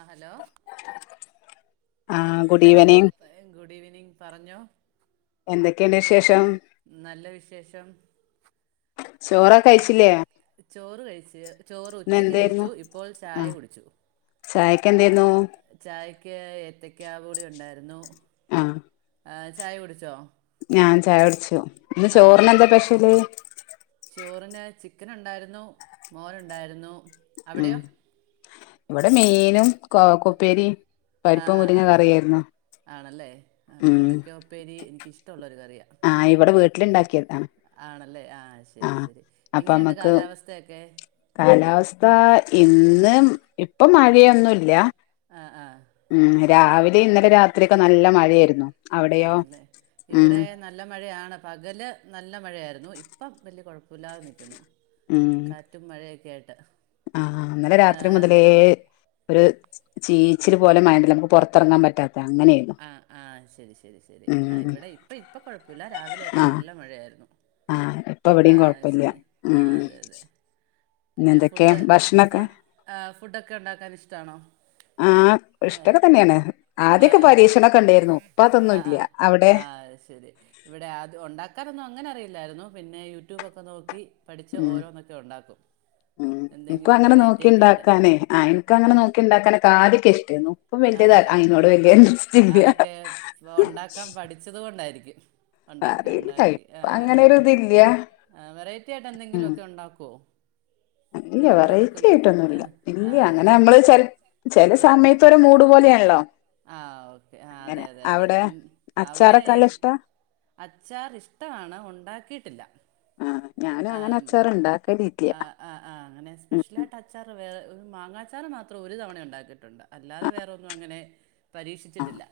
ആഹ് hello ആഹ് അപ്പേ good evening പറഞ്ഞോ. എന്തക്കേണ്ട് വിശേഷം? നല്ല വിശേഷം ചോറൊക്കെ കഴിച്ചില്ലേ ഇന്ന് ക്കാഹ് ചോറ് കഴിച്ച് ചോറ് ഉച്ചക്ക് എന്തായിരുന്നു കഴിച്ചു ഇപ്പോൾ ചായ ആ കുടിച്ചു. ചായക്ക് എന്തേര് ചായക്ക് ഏത്തക്കാബോളി ഉണ്ടായിരുന്നു. ആഹ് ആഹ് ചായ കുടിച്ചോ? ഞാൻ ചായ കുടിച്ചു. ഇന്ന് ആണല്ലേ ചോർനന്താ സ്പെഷ്യൽ? ചോറിന് ചിക്കൻ ഉണ്ടായിരുന്നു മോരുണ്ടായിരുന്നു. ഉം അവിടെയോ ഇവടെ മീനും കോവക്ക ഉപ്പേരിം. ആഹ് ആഹ് ആഹ് ആണല്ലേ ആഹ് ഉം കോവയ്ക്ക ഉപ്പേരി എനിക്കിഷ്ടമുള്ളൊരു കറിയാ. ആ ഇവടെ വീട്ടില്ണ്ടാക്കിയത. ആണല്ലേ ആഹ് ശരി ശരി. അപ്പൊ എങ്ങനെയുണ്ട് നമ്മക്ക് കാലാവസ്ഥയൊക്കെ? കാലാവസ്ഥ ഇന്ന് ഇപ്പം മഴയൊന്നുല്ല. ആഹ് ആഹ് ഉം രാവിലെ ഇന്നലെ രാത്രിയക്കെ നല്ല മഴയായിരുന്നു. അവിടെയോ ആണല്ലേ ഉം ഇവടെ നല്ല മഴയാണ് പകല് നല്ല മഴയായിരുന്നു ഇപ്പം വല്യ കൊഴപ്പല്ലാതെ നിൽക്കുന്നു. ഉം റ്റും മഴയക്കെ ആയിട്ട് ആ ഇന്നലെ ആ രാത്രി ആ മുതലേ ഒര് ചീച്ചില് പോലെ മഴയിണ്ടല്ലോ നമുക്ക് പൊറത്തിറങ്ങാൻ പറ്റാ ആഹ് ആഹ് ശരി ശരി ശരി ആഹ് ഉം ഇവടെ ഇപ്പേ ഇപ്പം കൊഴപ്പല്ല രാവിലെയൊക്കെ ആഹ് നല്ല മഴയായിരുന്നു. ആഹ് [unintelligible] ആഹ് കൊഴപ്പല്ല ശരി ഉം ആഹ് അതെ അതെ പിന്നെ എന്തൊക്കെ ഫുഡ് ഫു ഭക്ഷണൊക്കെ ആ ഫുഡൊക്കെ ഉണ്ടാക്കാൻ ഇഷ്ടാണോ? ആഹ് ഇഷ്ടൊക്കെ തന്നെയാണ് ആ ആദ്യക്കെ ആ പരീക്ഷണൊക്കെ ഉണ്ടായിരുന്നു ഇപ്പ അതൊന്നുംല്ല. അവടെ? അഹ് ശരി ഇവടെ അത് ഉണ്ടാക്കാനൊന്നും അങ്ങനെ അറിയില്ലായിരുന്നു പിന്നെ യൂട്യൂബൊക്കെ നോക്കി പഠിച്ച് ഉം ഓരോന്നൊക്കെ ഉണ്ടാക്കും. ഉം ഇൻക്കും എന്തെങ്കിലും അങ്ങനെ വെറൈറ്റി നോക്കി ഒക്കെ ആയിട്ട് ഇണ്ടാക്കാനെ ആ ഇൻക്ക് ആ അങ്ങനെ നോക്കി ഇണ്ടാക്കാനൊക്കെ ആദ്യക്കെ ഇഷ്ടേന്നു. ഇപ്പം ആ വല്യതാ ആ ആ അയിനോട് വല്യ ഇൻഡ അതൊക്കെ ഉണ്ടാക്കാൻ പഠിച്ചത് കൊണ്ടായിരിക്കും. ഉണ്ടാക്കി ഉണ്ടാക്കി ആഹ് ആഹ് ആഹ് ഇപ്പല്ല്യ ആ വെറൈറ്റി ആയിട്ട് എന്തെങ്കിലുക്കെ ഉണ്ടാക്കോ? ഇല്ല വെറൈറ്റി ആയിട്ടൊന്നുല്ല ആ ഇല്ല അങ്ങനെ ശരി നമ്മള് ശരി ചെൽ ചെല ആ സമയ ത്തൊരു മൂട് പോലെയാണല്ലോ. ആ ഓക്കെ ആ അതെ അങ്ങനെ അതെ അതെ അവിടെ ഇൻ അവടെ അച്ചാറൊക്കെ നല്ല ഇഷ്ടാ [unintelligible] അച്ചാർ ഇഷ്ടമാണ് ഉണ്ടാക്കിയിട്ടില്ല. ആഹ് ഞാനും അങ്ങനെ ആം അച്ചാർ ഇണ്ടാക്കലില്ല ആഹ് ആഹ് ആഹ് അങ്ങനെ ഉം ഉം സ്പെഷ്യലായിട്ട് അ അച്ചാറ് വേറെ മാങ്ങാച്ചാറ് മാത്രം ഒരു തവണ ഉണ്ടാക്കിയിട്ടുണ്ട് അല്ലാതെ ആഹ് വേറൊന്നും അങ്ങനെ ആഹ് പരീക്ഷിച്ചിട്ടില്ല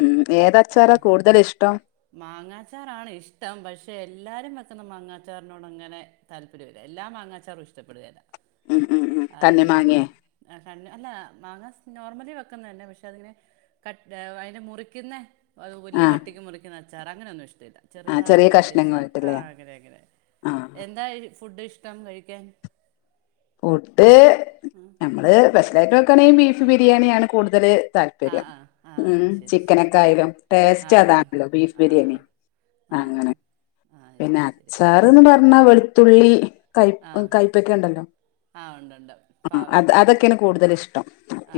ഉം ഏതച്ചാറാ ആഹ് കൂടുതൽ ഇഷ്ടം മാങ്ങാച്ചാറാണ് ഇഷ്ടം പക്ഷെ എല്ലാരും വെക്കുന്ന മാങ്ങാച്ചാർ നോടങ്ങനെ താല്പര്യം ഇല്ല. എല്ലാ മാങ്ങാച്ചാറും ഇഷ്ടപ്പെടുകയില്ല. ഉം ഉം ഉം ആ തണ്ണിമാങ്ങേ അല്ല മാങ്ങാ നോർമലി വെക്കുന്നതന്നെ പക്ഷെ അതിങ്ങനെ കട്ട് അയിനെ മുറിക്കുന്നേ അത് വല്യ ആഹ് കട്ടിക്ക് മുറിക്കുന്നച്ചാറ് അങ്ങനെയൊന്നും ഇഷ്ടമില്ല. ആഹ് ചെറുതായിട്ട് ചെറിയ കണ്ടിച്ച് കഷ്ണങ്ങളായിട്ടല്ലേ അങ്ങനെ അങ്ങനെ ആഹ് എന്താ ഫുഡ് ഇഷ്ടം കഴിക്കാൻ ഫുഡ് നമ്മള് സ്പെഷ്യലായിട്ട് വെക്കാണെങ്കിൽ ബീഫ് ബിരിയാണിയാണ് കൂടുതല് ആ താല്പര്യം. ആ ആ ഉം. ശരി ശരി ചിക്കനെക്കായാലും ടേസ്റ്റ് അതാണല്ലോ ബീഫ് ബിരിയാണി ആം അങ്ങനെ പിന്നെ അച്ചാർ എന്ന് പറഞ്ഞാ വെളുത്തുള്ളി കൈ ആ കയ്പ്പക്കെ ഉണ്ടല്ലോ ആ ഉണ്ട് ഉണ്ട് ആഹ് അത് പാവയ്ക്ക അതൊക്കെയാണ് കൂടുതൽ ഇഷ്ടം.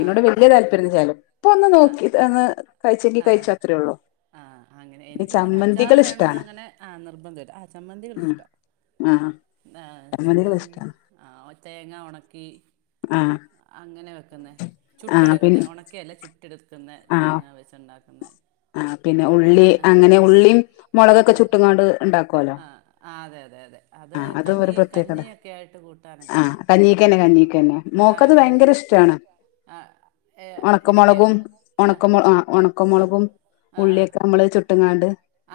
ആ വല്യ ശരി താല്പര്യംന്നും ഇല്ലാലോ ഇപ്പൊ ഒന്ന് നോക്കിയതാണ് അഹ് ആഹ് ആ അങ്ങനെ ഈ എനിക്കും അങ്ങനെ അച്ചാറ് ചമ്മന്തികൾ വേണംന്ന് ഇഷ്ടാണ് അങ്ങന ആ നിർബന്ധമില്ല ചമ്മന്തികള് ഇഷ്ട ആഹ്. പിന്നെ ചമ്മന്തി ആ തേങ്ങ ഉണക്കി ആഹ് അങ്ങനെ വെക്കുന്ന പിൻ ചുട്ടെടുക്കുന്ന ഉണക്കിയല്ല ചുട്ടെടുക്കുന്നത്. ആ തേങ്ങ വെച്ചുണ്ടാക്കുന്നത്. ആ പിന്നെ ഉള്ളി ആ അങ്ങനെ ആ ഉള്ളിയും മുളകൊക്കെ ചുട്ടുങ്ങാണ്ട് ഉണ്ടാക്കുവല്ലോ. ആ ആ അതെ അതെ അതെ അത് ആഹ് അതും കഞ്ഞി പ്രത്യേകത കഞ്ഞിയൊക്കെ ആയിട്ട് ആ കൂട്ടാനൊക്കെ കഞ്ഞീക്കന്നെ കഞ്ഞീക്കന്നെ ആ മോക്ക് അത് കഞ്ഞി ഭയങ്കര ഇഷ്ടാണ് ആ ഏ, എനിക്ക് ഒണക്കമുളകും ഒണക്ക ആ ഒണ ആ ക്കമുളകും ഉള്ളിയൊക്കെ നമ്മള് ചുട്ടുങ്ങാണ്ട്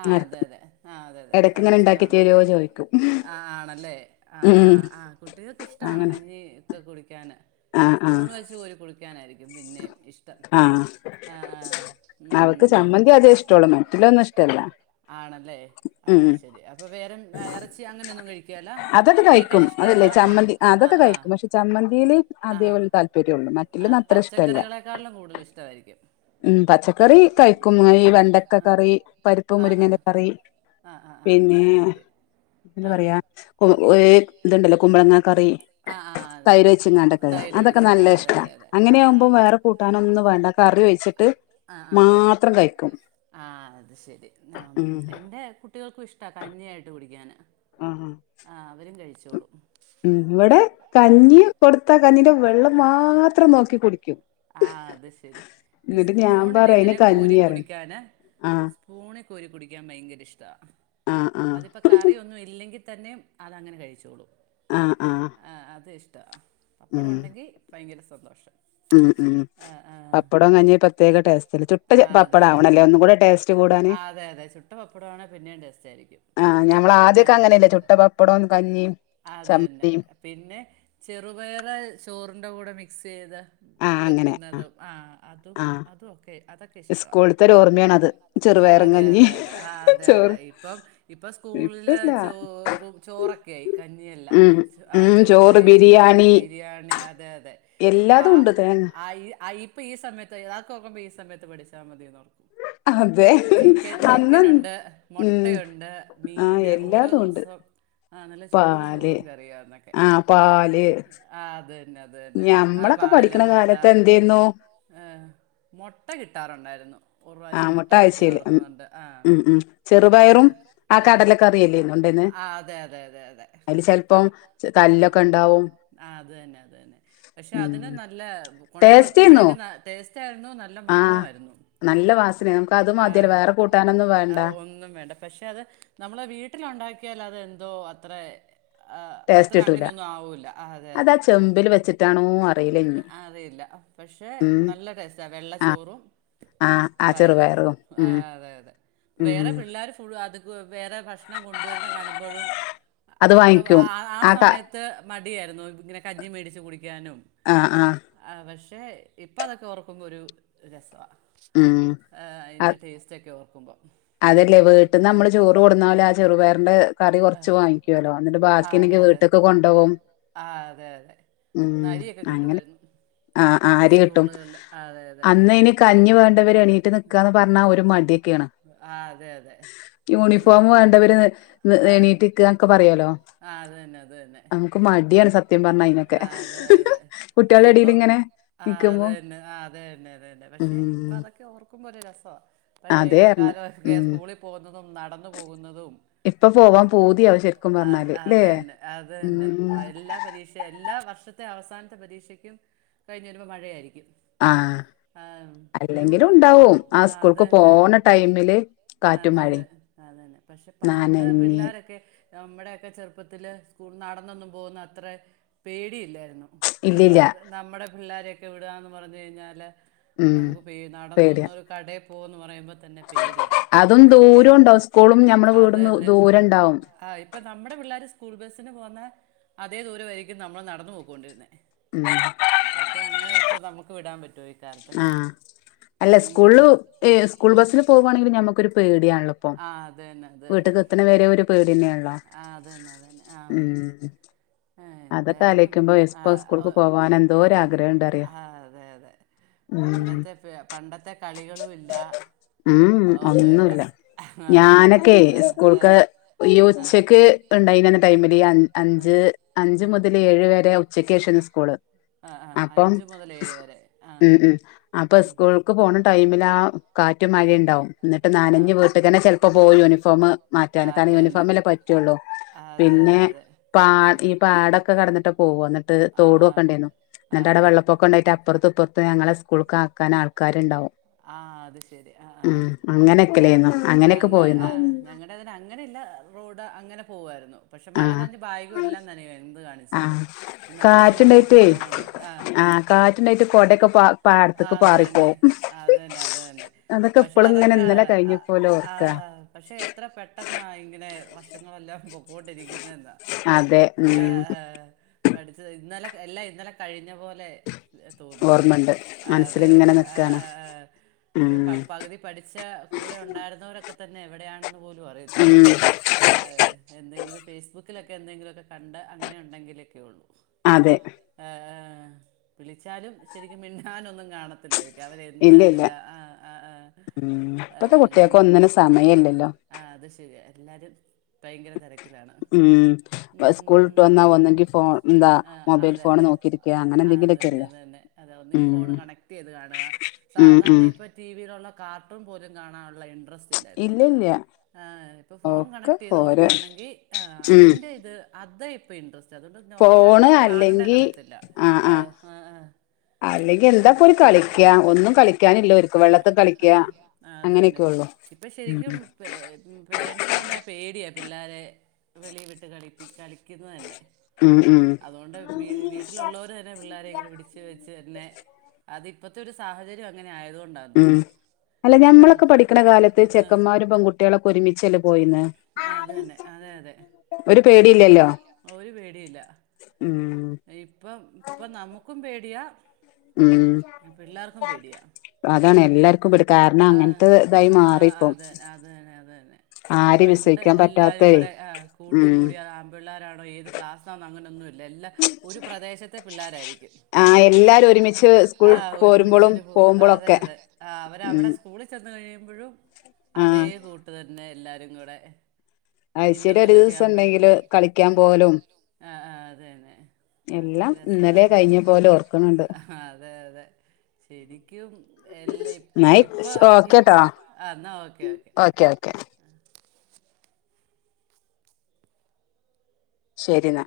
ആഹ് അതെ അതെ ആഹ് അതെ അതെ അത് ഉണ്ടാക്കി ഇഷ്ടമാണ് തരുവോ ചോദിക്കും ആണല്ലേ ആഹ് ഉം ആഹ് ആഹ് കുട്ടികൾക്ക് ഇഷ്ടമാണ് അങ്ങനെ കഞ്ഞി ഒക്കെ കുടിക്കാന് ആഹ് സ്പൂൺ ആഹ് വെച്ച് കോരി കു ടിക്കാനായിരിക്കും പിന്നെ ഇഷ്ടം ആഹ് ആഹ് ആഹ് ഉം അവക്ക് ഉം ആൾക്ക് അതേ ചമ്മന്തി ആദ്യ ഇഷ്ടള്ളൂ ഇഷ്ടോണ് മറ്റുള്ളൊന്നും ഇഷ്ടല്ല ആണല്ലേ ഉം അയിശരി അപ്പൊ വേറെന്നും ഇറച്ചി അങ്ങനന്നും കഴിക്കേലാ ഒക്കെ കഴിക്കും അതല്ലേ ചമ്മന്തി അതൊക്കെ കഴിക്കും പക്ഷെ ചമ്മന്തീല് ആ അതേ ഓൻ താല്പര്യം ഉള്ളൂ ആ, മറ്റേലൊന്നു പച്ചക്കറികളെക്കാളിലും കൂടുതല് ഇഷ്ടായിരിക്കും ഉം പച്ചക്കറി കയ്ക്കും മോന് വെണ്ടക്കകറി പരിപ്പും മുരിങ്ങന്റെ കറി ആഹ് ആഹ് ആഹ് അത് പിന്നെ ശരി ശരി എന്താ ആ പറയാ ആ ഇത്ണ്ടല്ലോ കുമ്പളങ്ങ കറി ആ ആ അതെ അതെ തൈര് കു ത് തൈര് അതൊക്ക ഒഴിച്ച് ആ നല്ല അതെ ഇഷ്ടാ അതെ അതെ ആ ഇങ്ങനെയാകുമ്പോം വേറെ കൂട്ടാനൊന്നും വേണ്ട കറി ഒഴിച്ചിട്ട് മാത്രം കഴിക്കും ആഹ് അത്ശരി ഉം എന്റെ കുട്ടികൾക്കും ഇഷ്ടാ കഞ്ഞിയായിട്ട് കുടിക്കാന് ആഹ് ആഹ് അവരും കഴിച്ചോളൂ ഉം ഇവിടെ കഞ്ഞി കൊടുത്ത കഞ്ഞിന്റെ വെള്ളം മാത്രം നോക്കി കുടിക്കും ആഹ് അത്ശരി ഇത് എന്നിട്ട് ഞാൻ പറയും അയിന് സ്പൂണില്ങ്ങനെ കോരി കഞ്ഞി പറയും കുടിക്കാന് ആഹ് സ്പൂണ് കോരി കുടിക്കാൻ ഭയങ്കര ഇഷ്ടാ ആഹ് ആഹ് അതിപ്പ കറിയൊന്നും ഇല്ലെങ്കിതന്നെ അതങ്ങനെ കഴിച്ചോളൂ ആഹ് ആഹ് ആഹ് അത് ഇഷ്ടവാ പപ്പടം ഉം ഉണ്ടെങ്കി ഭയങ്കര സന്തോഷം ഉം ഉം ആ ആ പപ്പടവും കഞ്ഞി പ്രത്യേക ടേസ്റ്റ്ല്ല ചുട്ട പപ്പടം ആവണല്ലേ ഒന്നും കൂടെ ടേസ്റ്റ് ടേസ്റ്റ് കൂടാന് ആഹ് അതെ അതെ ചുട്ട പപ്പടവാണേ പിന്നെയും ടേസ്റ്റ്‌ ആയിരിക്കും ആഹ് ഞമ്മളാദ്യൊക്കെ അങ്ങനല്ലേ ചുട്ട പപ്പടോം കഞ്ഞിം അതന്നെ പിന്നെ റുപയറ് ചോറിന്റെ കൂടെ മിക്സെയ്ത് ആഹ് അങ്ങനെ വെക്കുന്നതും ആഹ് അതും ആഹ് അത് ഓക്കെ, അതൊക്കെ ഇഷ് ടവാ. സ്കൂളത്തെ ഒരു ഓർമ്മയാണത് ആഹ് ചെറുപയറും അതെ കഞ്ഞി അതെ അതെ ആഹ് അതെ അതെ. ചോറ് ഇപ്പം ഇപ്പം സ്കൂൾല് ഇപ്പല്ല ചോറും ചോറൊക്കെയായി കഞ്ഞിയല്ല. ഉം ആഹ് ഉം ചോറ് ചോറായീ ബിരിയാണി ബിരിയാണി അതെ അതെ. പാ എല്ലാതും ഉണ്ട് തേങ്ങ അയി അയി ഇപ്പ ഈ സമയത്ത് അതൊക്ക നോക്കുമ്പൊ ഈ സമയത്ത് പഠിച്ചാ മതീന്നോർക്കും. അതെ അ ചിക്കൻ അന്ന് ചിക്കനുണ്ട്, ഉം മൊട്ടയുണ്ട്, ആഹ് മീന് ഓരോ എല്ലാതും ഉണ്ട് ദിവസം ആഹ് നല്ല ചൂട് പാല് ചോറും കറിയാ അന്നൊക്കെ. ആഹ് പാല് ആഹ് അത് തന്നെ അത് തന്നെ. ആഹ് ഞമ്മളൊക്കെ പാല് പഠിക്കണ മൊട്ടാ കാലത്ത് എന്തേന്നു ഏഹ് മൊട്ട കിട്ടാറുണ്ടായിരുന്നു. ഒരു പ്രാവശ്യം ആഹ് മുട്ട കിട്ടിയത് ആഴ്ചയില് ഉം ഓർക്കുന്നുണ്ട് ആഹ്. ഉം ഉം അത് ചെറുപയറും ആ ആഹ് കടലക്കറിയല്ലേന്നു ഉണ്ടേന്ന് ആഹ് അതെ അതെ അതെ അതെ. അതില് ക്ക ചെലപ്പം ആഹ് കല്ലൊക്കെ ഉണ്ടാവും ആഹ് അത് തന്നെ അത് തന്നെ. പക്ഷെ ഉം അതിന് നല്ലേ കൊണ്ട ടേസ്റ്റേന്നു വെക്കുമ്പൊഴേക്കും ന ടേസ്റ്റായിരുന്നു, നല്ല ആഹ് മണവുമായിരുന്നു. നല്ല വാസനയാ നമുക്ക് അത് മതിയല്ലോ ആഹ് വേറെ കൂട്ടാനൊന്നും വേണ്ട അത് ഒന്നും വേണ്ട പക്ഷെ അത് നമ്മളെ വീട്ടിലുണ്ടാക്കിയാല് അത് എന്തോ അത്രേ ആഹ് ടേസ്റ്റ് അത്രെ കിട്ടൂല അങ്ങനെയൊന്നു ആവൂല്ല. അതെ അതാ അതെ. ചെമ്പിൽ വെച്ചിട്ടാണോ അറിയില്ല ഇനി അ അറിയില്ല പക്ഷെ, ഉം നല്ല ടേസ്റ്റ റ്റ വെള്ള ആ ചോറും ആ ആ പയറും. ചെറുപയറും ഉം ആഹ് അതെ അതെ. ഉം വേറ പിൾ ള്ളാര് ഫുള്ള് അധികും വേറെ ഭക്ഷണം കൊണ്ടുവരുന്ന കാണുമ്പോഴും അത് ക്കെ വാങ്ങിക്കും ആഹ് ആ ക സമയത്ത് ക്കെ മടിയായിര്ന്നു ഇങ്ങനെ കഞ്ഞിം മേടിച്ച് കുടിയ്ക്കാനും ആഹ് ആഹ് ആഹ് പക്ഷേ ഇപ്പതൊക്കെ ഓർക്കുമ്പൊ ഒരു രസവാ. ഉം ആഹ് അയിൻ്റെ ടേസ്റ്റൊക്കെ ഓർക്കുമ്പം. അതല്ലെ വീട്ടിന്നമ്മള് ചോറ് കൊട്ന്നാല് ആ ചെറുപയറിന്റെ കറി കൊർച്ച് വാങ്ങി യ്ക്കോലോ, ഇന്ന്ട്ട് ബാക്കിണ്ടേങ്കി വീട്ട്ക്ക് കൊണ്ടോവും. ആഹ് അതെ അതെ. അരിയൊക്കെ കിട്ടുവായിരുന്നു. ആഹ് ആഹ് അരി കിട്ടും. അതെ അന്നയ്ന് കഞ്ഞിവേണ്ടവര് എണീറ്റ്നിക്കാന്ന് പർഞ്ഞാ ഒരു മട്യെക്കേണ്. ആഹ് അതെ അതെ. പക്ഷെ യൂണിഫോമ് ഇപ്പൊ വേണ്ടവര് എണീറ്റ് നിക്കാന്നൊക്കെ പറയോലോ. ആ അത് തന്നെ അത് തന്നെ ക്ക് മട്യാണ് സത്യം പർഞ്ഞാ അയ്നൊക്കെ. ആ അതെ അതെ പക്ഷെ കുട്ട്യാള് ഇപ്പൊ ആഹ് അത് തന്നെ ആഹ് അത് തന്നെ അത് തന്നെ. പക്ഷെ ഇപ്പൊ ഉം അതൊക്കെ ഓർക്കുമ്പൊ ഒരു രസവാ. പഴേ അതേർന്ന് കാലവൊക്കെ ഉം സ്കൂളി പോകുന്നതും നടന്നു പോകുന്നതും ഇപ്പൊ പോവാൻ പൂതിയാവും ശരിക്കും അത് പറഞ്ഞാല് ല്ലേ അത് തന്നെ അത് തന്നെ. ഉം പയ് എല്ലാ പരീക്ഷേ എല്ലാ വർഷത്തെ അവസാനത്തെ പരീക്ഷയ്ക്കും കഴിഞ്ഞു വരുമ്പൊ മഴയായിരിയ്ക്കും. ആഹ് അല്ലെങ്കിലും ഉണ്ടാവും, ആ സ്കൂൾക്ക് അതന്നെ പോണ ടൈമില് കാറ്റും അതെ അതെ മഴിം. അതന്നെ. പക്ഷെ പണ്ട് പിള്ളാരൊക്കെ നമ്മുടെയൊക്കെ ചെറുപ്പത്തില് സ്കൂള് നടന്നൊന്നും പോകുന്ന അത്രെ പേടിയില്ലായിരുന്നു. ഇല്ലില്ല ഇപ്പം നമ്മുടെ പിള്ളാരെയൊക്കെ വിടാന്ന് പറഞ്ഞ് കഴിഞ്ഞാല് ഉം നമുക്ക് പേ പേടിയാ നടന്നൊന്നൊരു കടേ പോ ന്ന് പറയുമ്പത് ത്തന്നെ പേടിയാ. അതും അന്നൊക്കെ ദൂരം ഉണ്ടാവും സ്കൂളും ഞമ്മളെ അത് വീടും തന്നെ ദൂരം ഉണ്ടാവും ആഹ് ഇ ഇപ്പൊ നമ്മുടെ പിള്ളേര് സ്കൂൾ ബസിന് പോവുന്ന അതേ ദൂരവായിരിക്കും നമ്മൾ നടന്ന പോക്കൊണ്ടിരുന്നേ ഉം പക്ഷെ അങ്ങനെ ഇപ്പൊ നമുക്ക് വിടാൻ പറ്റുവൊയ് ആഹ് അല്ല സ്കൂള് ഏഹ് സ്കൂൾ ബസില് പോവാണെങ്കി ഞമ്മുക്കൊരു പേടിയണല്ലോപോ ആതന്നെ വീട്ട്ക്ക് എത്തണവരെ ഒരു പേടി യെന്നെയള്ളോ ആഹ് അതന്നെ അതന്നെ ആഹ് ഏഹ് അതൊക്കെ എന്തായാലും ആലോയിക്കുമ്പോ ഇപ്പൊ സ്കൂൾക്ക് ആഹ് പോവാൻ എന്തോ ഒരു ആഗ്രഹണ്ട് അറിയ ആഹ് അതെ അതെ ഉം പണ്ടത്തെ പണ്ടത്തെ കളികളുല്ല ഉം ഒന്നുല്ല ഞാനൊക്കെ പിള്ളേർക്ക് ആ, ആ, സ്കൂൾക്കെ ഈഹ് ആ, ഉച്ചക്ക് ഇപ്പണ്ടായിനന്നെ ടൈമില് ഈഹ് അൻ അഞ്ച് അഞ്ചു മുതല് ഏഴ് വരെ ഉച്ചക്കേഷന്നെ സ്കൂള് ആ, ആ, അപ്പം അഞ്ച് മുതൽ ഏഴ് വരെ ആ ഉം ഉം അപ്പൊ ഉം. സ്കൂൾക്ക് പോണ ടൈമിലാ കാറ്റും മഴഇണ്ടാവും ഇന്നട്ട് ആ ആ നനഞ്ഞ് വീട്ട്ക്കന്നെ ചെൽപ്പോ പോവും യൂണിഫോമ് ആ, മാറ്റാന് അത് കാരണം തന്നെ യൂണിഫോമല്ലേ പറ്റുള്ളൂ അതെ അതെ പിന്നെ അതെ പാ ആ ഈ പാടൊക്കെ കടന്നിട്ട് പോവന്നട്ട് ട്ട് ആ തോടും ഒക്കെണ്ടായിരുന്നു ആ ആ എന്നിട്ടവിടെ ആ വെള്ളപ്പൊ ക്കൊണ്ടായിട്ട് അപ്പുറത്ത് ഇപ്പുറത്ത് ഞങ്ങളെ സ്കൂൾക്കാക്കൻ ആൾക്കാരുണ്ടാവും ആഹ് അത് ശരി ആഹ് ഉം ആഹ് ഞ അങ്ങനെയൊക്കെല്ലേന്നു അങ്ങനെയൊക്കെ ഞങ്ങൾ പോയിരുന്നു ആഹ് ഞങ്ങളടെതിന് അങ്ങനെയല്ല റോഡ് അങ്ങനെ പോകായിരുന്നു പക്ഷെ മഴ ആഹ് നനഞ്ഞു ബ്യാകും എല്ലാ നനയാരുന്നു എന്ത് കാണു ആഹ് കാറ്റുണ്ടായിട്ടേ കൊണ്ട് ആ ആഹ് കാറ്റുണ്ടായിട്ട് കൊടയൊക്കെ പാ പാടത്തേക്ക് അത് തന്നെ പാറിപ്പോവും അത് തന്നെ അത് തന്നെ അതൊക്കെ പക്ഷെ ഇപ്പളും ഇങ്ങനെ അതൊക്കെ ഇന്നലെ ആ, കഴിഞ്ഞപ്പോലെ ആ, ഓർക്കാ പക്ഷെ എത്ര പെട്ടെന്ന ഇങ്ങനെ വർഷങ്ങളെല്ലാം പൊക്കൊണ്ടിരിക്കുന്നെന്നാ അതെ ഉം ആഹ് ആഹ് പഠിച്ചത് ഇന്നലെ എല്ലാ ഇന്നലെ കഴിഞ്ഞ പോലെ തോന്നും ഓർമ്മണ്ട് മനസ്സിലിങ്ങനെ അതെതെ നിക്കാണ് ആഹ് ഉം ആഹ് പകുതി പഠിച്ച കൂടെ ഉണ്ടായിരുന്നവരൊക്കെത്തന്നെ എവിടെയാണെന്ന് പോലും ല്ലു ഉം അറിയത്തില്ല ഏഹ് എന്തെങ്കിലും ഫേസ്ബുക്കിലൊക്കെ എന്തെങ്കിലൊക്കെ കണ്ട അങ്ങനെ ഉണ്ടെങ്കിലൊക്കെയുള്ളൂ അതെ ആഹ് ഏഹ് വിളിച്ചാലും ശരിക്കും മിണ്ടാനൊന്നും കാണത്തില്ലായിരിക്കും അവരെ എന്ത ഇല്ല ഇല്ല അതിലാ ആഹ് ആഹ് ഉം ആഹ് ഇപ്പത്തെ അങ്ങനെ കുട്ടികൾക്ക് അവർക്ക് ഒന്നിനും സമയം സമയല്ലല്ലോ ഇല്ല ആഹ് അത് ശരിയാ എല്ലാരും ഭയങ്കര തെരക്കിലാണ് ഉം സ്കൂൾ ഉം വിട്ട് വന്നാ ഒന്നെങ്കി ഫോൺ എന്താ ആഹ് മൊബൈൽ അതെ ഫോൺ അതെ നോക്കിയിരിക്കുക അങ്ങനെ ആഹ് അതന്നെ എന്തെങ്കിലുമൊക്കെല്ലേ അതന്നെ അതെ ഒന്നങ്കി ഉം ഫോൺ കണക്ട്യ്ത് കാണ ഉം സാധാരണ ഉം ഇപ്പൊ ടി വിയിലുള്ള കാർട്ടൂൺ പോലും കാണാനുള്ള ഇൻട്രസ് തില്ലാ ഇപ്പൊ ഇല്ല ഇല്ല ഏഹ് ഇപ്പൊ ഫോൺ ഒക്കെ കണക്ട്യ്ത് ഓരോ കൊടുക്കോണെങ്കി ആഹ് ഉം അതിന്റെ ഇത് അത് ഇപ്പൊ ഇൻട്രസ്റ്റ് അതുകൊണ്ട് നോർമല ആയിട്ട് ഫോണ് എന്താ അല്ലെങ്കി കാണണ്ടന്ന്റിയത്തില്ല ആഹ് അല്ലെങ്കി എന്താ ഇപ്പോരു കളി കളിക്ക ആഹ് ആഹ് അതന്നെ അങ്ങനെയൊക്കെ ഉള്ളു ഇപ്പൊ ഉം ശരിക്കും പേരൻറ്സന്നെ പേടിയാ പിള്ളേരെ വെളി വിട്ട് കളിപ്പി കളിക്കുന്നന്നെ ഉം ഉം അതോണ്ട് വീ വീട്ടിലുള്ളവരെന്നെ പിള്ളേരെങ്ങനെ പിടിച്ചു വെച്ച് തന്നെ അതിപ്പോത്തെ ഒരു സാഹചര്യം അങ്ങനെ ആയത് കൊണ്ടാന്ന് ഉം തോന്നുന്നു അല്ല ഞമ്മളൊക്കെ പണ്ട് പഠിക്ണ കാലത്ത് ചെക്കന്മാരും പെകുട്ടികളൊക്കെ ഒരുമിച്ചല്ലേ പോയിന്ന് ആഹ് അതന്നെ അതെ അതെ ഒരു ഒരു പേടില്ല ഉം ഇപ്പം ഇപ്പം നമുക്കും പേടിയാ ഉം പിള്ളാർക്കും പേടിയാ അതാണ് എല്ലാർക്കും പേടി കാരണം ആഹ് അങ്ങനത്തെ ഇതായി ആഹ് മാറിപ്പം അത് തന്നെ അത് തന്നെ അത് തന്നെ ആരേം പണ്ട് വിശ്വസിക്കാൻ എല്ലാരും പറ്റാത്തെ ആഹ് കൂട്ടും ഉം കൂടി [unintelligible] പിള്ളോരാണോ ഏത് ക്ലാസ്സാണോ അങ്ങനെയൊന്നുല്ല എല്ലാ ഒരു പ്രദേശത്തെ പിള്ളോരായിരിക്കും ആഹ് എല്ലാരും ഒരുമിച്ച് സ്കൂൾ ആഹ് പോരുമ്പളും ഒരുമിച്ചൊരു പോക്കും അതെ പോകുമ്പളൊക്കെ അതെ ആ അവരവിടെ ഉം സ്കൂളിൽ ചെന്ന് കഴിയുമ്പഴും അതേ ആഹ് കൂട്ട് തന്നെ എല്ലാരും കൂടെ ആഴ്ചേല് ഒരു ഇന്റർവെല്ലൊക്കെ ദിവസം ഉണ്ടെങ്കില് ആവുമ്പഴേക്കും കളിക്കാൻ പോവലും ആഹ് ആഹ് അത് തന്നെ അതൊക്കെ ഒരു എല്ലാം ഇന്നലെ രസവായിരുന്നു കഴിഞ്ഞ പോലെ ഓർക്കണുണ്ട് ആഹ് അതെ അതെ ശരിക്കും എല്ലാ- എന്നായി ഇപ്പൊ ഓക്കേട്ടോ ആഹ് ന്നാ ഓക്കേ ഓക്കെ ആ ശരി ന്നാ